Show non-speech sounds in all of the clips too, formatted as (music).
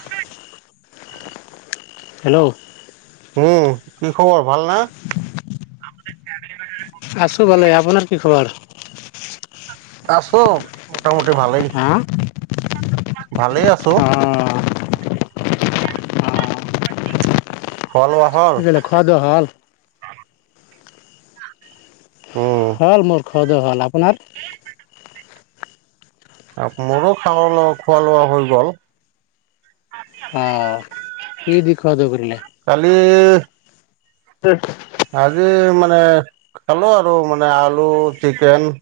আচৰিত। হেল্লৌ'। উম, কি খবৰ ভাল না? আছো ভালেই, আপোনাৰ কি খবৰ? আছো মোটামুটি ভালেই, হা ভালেই আছো। অ খোৱা লোৱা হ'ল? অ খোৱা হ'ল। উম হ'ল মোৰ। ঘৰত যে ভাল আপোনাৰ? (unintelligible) অহ' মোৰো খালো ৰ খোৱা লোৱা হৈ গ'ল। অঁ, কি দি খোৱা যাব তেনে? কালি (unintelligible) আজি মানে খালো আৰু মানে আলু, চিকেন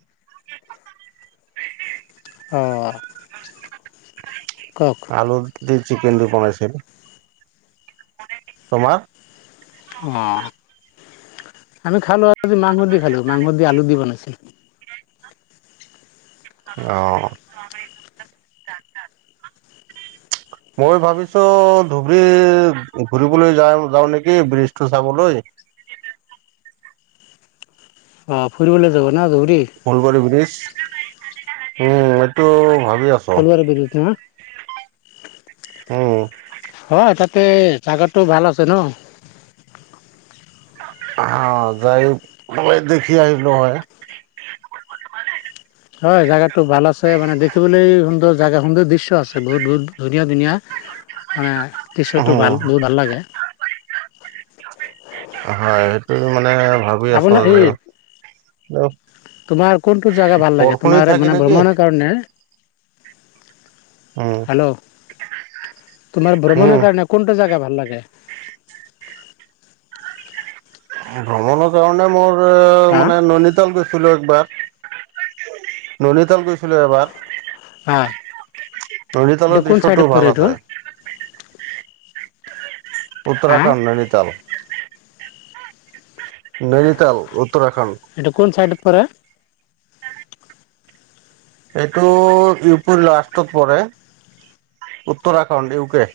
অঁ কওক। আলু দি চিকেন দি বনাইছিল। তোমাৰ? অঁ আমি খালো আজি মাংস দি খালো, মাংসৰ দি আলু দি বনাইছিল। অহ। (unintelligible) মই ভাবিছো ধুবুৰী ঘুৰিবলৈ যাওঁ যাওঁ নেকি ব্ৰিজটো চাবলৈ। অঁ, ফুৰিবলৈ যাব না ধুবুৰী? ফুলবাৰী ব্ৰীজ উম, এইটো ভাবি আছ ফলুৱাৰি ব্ৰীজ না? উম হয়, তাতে জাগাটো ভাল আছে ন'? অঁ যায় মই দেখি আহিলো হয়। হয়, জাগাটো ভাল আছে মানে দেখিবলৈ সুন্দৰ জেগা সুন্দৰ দৃশ্য আছে, বহুত বহুত ধুনীয়া ধুনীয়া। মানে দৃশটো ভাল উম বহুত ভাল লাগে। হয়, সেইটো মানে ভাবি আছো আপোনাৰ যে এই তোমাৰ কোনটো জাগা ভাল লাগে বৰষুণি তোমাৰ থাকে মানে নেকি ভ্ৰমণৰ কাৰণে? উম হেল্ল' তোমাৰ উম ভ্ৰমণৰ কাৰণে কোনটো জেগা ভাল লাগে? ভ্ৰমণৰ কাৰণে মোৰ হা মানে নৈনিতাল গৈছি ছিলো একবাৰ, ননিতল গৈছিলো এবাৰ। হয় এইটো নৈনিতালৰ কোন চাইডত দৃশ্যটো পৰে ভাল এইটো আছে। হা উত্তৰাখণ্ড ননিতাল। নৈনিতাল উত্তৰাখণ্ড। এটো কোন চাইডত পৰে? এইটো ইউ পিৰ লাষ্টত পৰে উত্তৰাখণ্ড ইউ কে।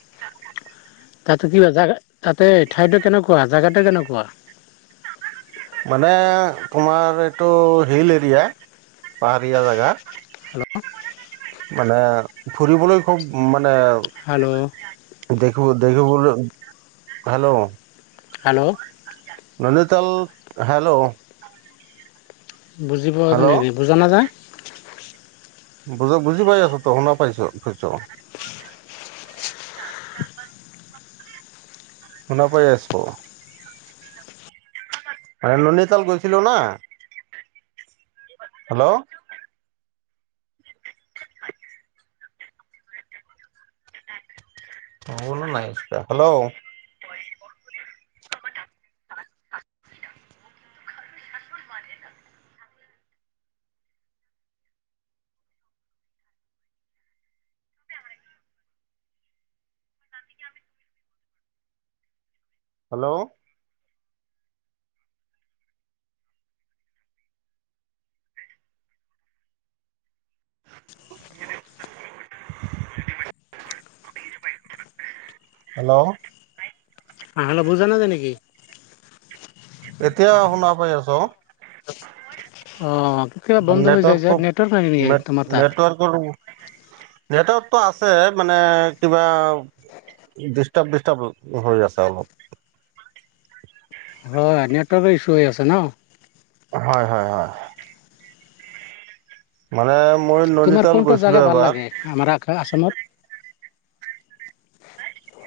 তাতে কিবা জাগা, তাতে ঠাইটো কেনেকুৱা জাগাটো কেনেকুৱা? মানে তোমাৰ এইটো হিল এৰিয়া, পাহাৰীয়া জেগা। হেল্ল'? মানে ফুৰিবলৈ খুব মানে হাল্ল'? দেখিব দেখিবলৈ হেল্ল। হেল্ল'? ননিতাল হেল্ল। বুজি পোৱা (unintelligible) হেল্ল' বুজা নাযায়। বুজা বুজি পাই আছোঁ ত শুনা পাইছোঁ কৈছোঁ। শুনা পাই আছোঁ। এ ননিতাল গৈছিলো না, হেল্ল'। (inaudible) অঁ শুনা নাই, হেল্ল'। হেল্ল? (inaudible) হেল্ল'। অ' হেল্ল' বুজা নাযায় নেকি? এতিয়া শুনা পাই আছোঁ। অ' কেতিয়াবা বন্ধ হৈ যায় যে নেটৱৰ্ক নাই নেকি তোমাৰ তাত? (unintelligible) নেটৱৰ্কটো আছে মানে কিবা ডিষ্টাৰ্ব ডিষ্টাৰ্ব হৈ আছে অলপ। হয় নেটৱৰ্কৰ ইছ্যু হৈ আছে ন'। হয় হয় হয়। মানে মই ননীতাল গৈছিলো এবাৰ। আমাৰাক আ-আছামত।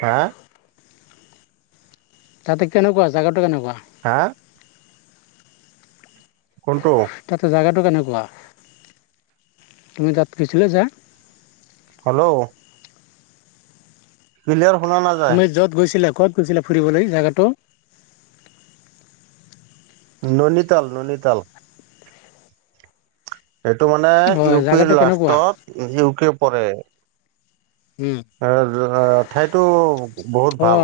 হা? তাতে কেনেকুৱা জেগাটো কেনেকুৱা? হা? কোনটো? তাতে জেগাটো কেনেকুৱা? তুমি তাত গৈছিলে যে? হেল্ল'। কিলিয়াৰ শুনা না তুমি য'ত গৈছিলা কত গৈছিলা ফুৰিবলৈ জাগাটো? ননীতাল, ননীতাল। সেইটো মানে ইউ হয় পি জেগাটো কেনেকুৱা লাষ্টত ইউ কে পৰে। উম এ (unintelligible) ঠাইতো বহুত অ ভাল।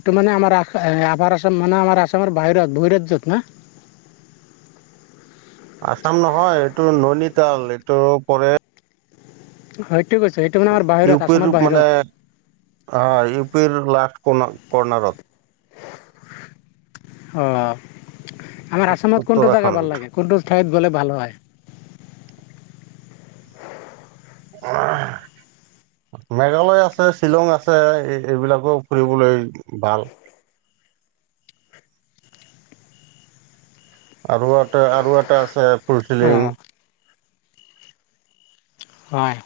এইটো মানে আমাৰ আস এ আপাৰ আছাম মানে আমাৰ আছামৰ বাহিৰত বহিৰাজ্যত না? আছাম নহয় এইটো ননিতাল এইটো পৰে হয়টো কৈছ সেইটো মানে আমাৰ ইউ বাহিৰত পিৰ আছামৰ মানে বাহিৰত। অ' ইউ পিৰ লাষ্ট কন কৰ্নাৰত। অ', আমাৰ আছামত কোনটো জাগা উত্তৰাখণ্ড ভাল লাগে? কোনটো ঠাইত গ'লে ভাল হয়? (unintelligible) মেঘালয় আছে, শ্বিলং আছে এ এইবিলাকো ফুৰিবলৈ ভাল। আৰু এটা আৰু এটা আছে ফুল অ ফিলিং। হয়।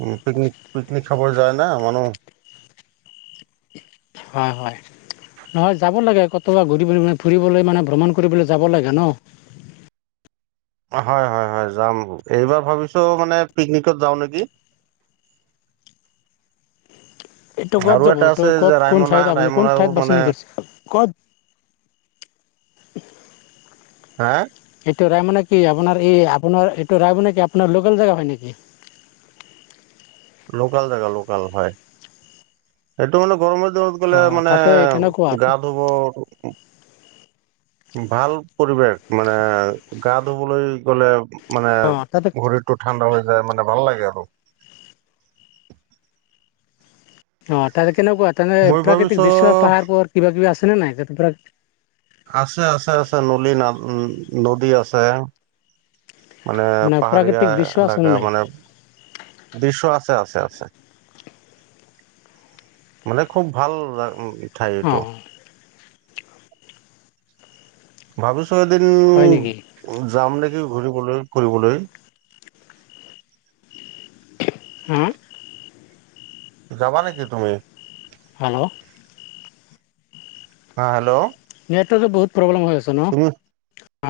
উম পিকনিক, পিকনিক খাব যায় না মানুহ। হয় হয়। নহয় যাব লাগে ক'তবা ঘূৰি ফুৰি মানে ফুৰিবলৈ মানে ভ্ৰমণ কৰিবলৈ যাব লাগে ন'। অ হয় হয় হয় যাম, এইবাৰ ভাবিছো মানে পিকনিকত যাও নেকি? এইটো ক'ত আৰু যাব এটা এইটো আছে যে ক'ত কোন ৰায়মনা ঠাইত আপুনি কোন ৰায়মনাও ঠাইত মানে বাছনি কৰিছে ক'ত (inaudible) হা? এইটো ৰায় মানে কি আপোনাৰ এই আপোনাৰ এইটো ৰায় মানে কি আপোনাৰ লোকেল জেগা হয় নেকি? লোকাল জেগা লোকাল হয়, এইটো মানে গৰমৰ দিনত অ গলে মানে তাতে কেনেকুৱা গা ধুব ভাল পৰিৱেশ মানে গা ধুবলৈ গ'লে মানে অ তাতে ভৰি টো ঠাণ্ডা হৈ যায় মানে ভাল লাগে আকৌ। অ' তাতে কেনেকুৱা তেনে মই প্ৰাকৃতিক ভাবিছো দৃশ্য, পাহাৰ পোহোৰ কিবা কিবি আছেনে নাই তাতে প্ৰা আছে আছে আছে নলী ন উম নদী আছে। মানে পাহাৰীয়া প্ৰাকৃতিক দৃশ্য আছেনে এলেকা নাই মানে দৃশ্য আছে আছে আছে। মানে খুব ভাল (unintelligible) ঠাই অ এইটো। ভাবিছো এদিন হয় নেকি যাম নেকি ঘুৰিবলৈ ফুৰিবলৈ? হাঁ? যাবা নেকি তুমি? হেল্লৌ' অঁ হেল্লৌ' নেটৱৰ্কে বহুত প্ৰব্লেম হৈ আছে ন? অ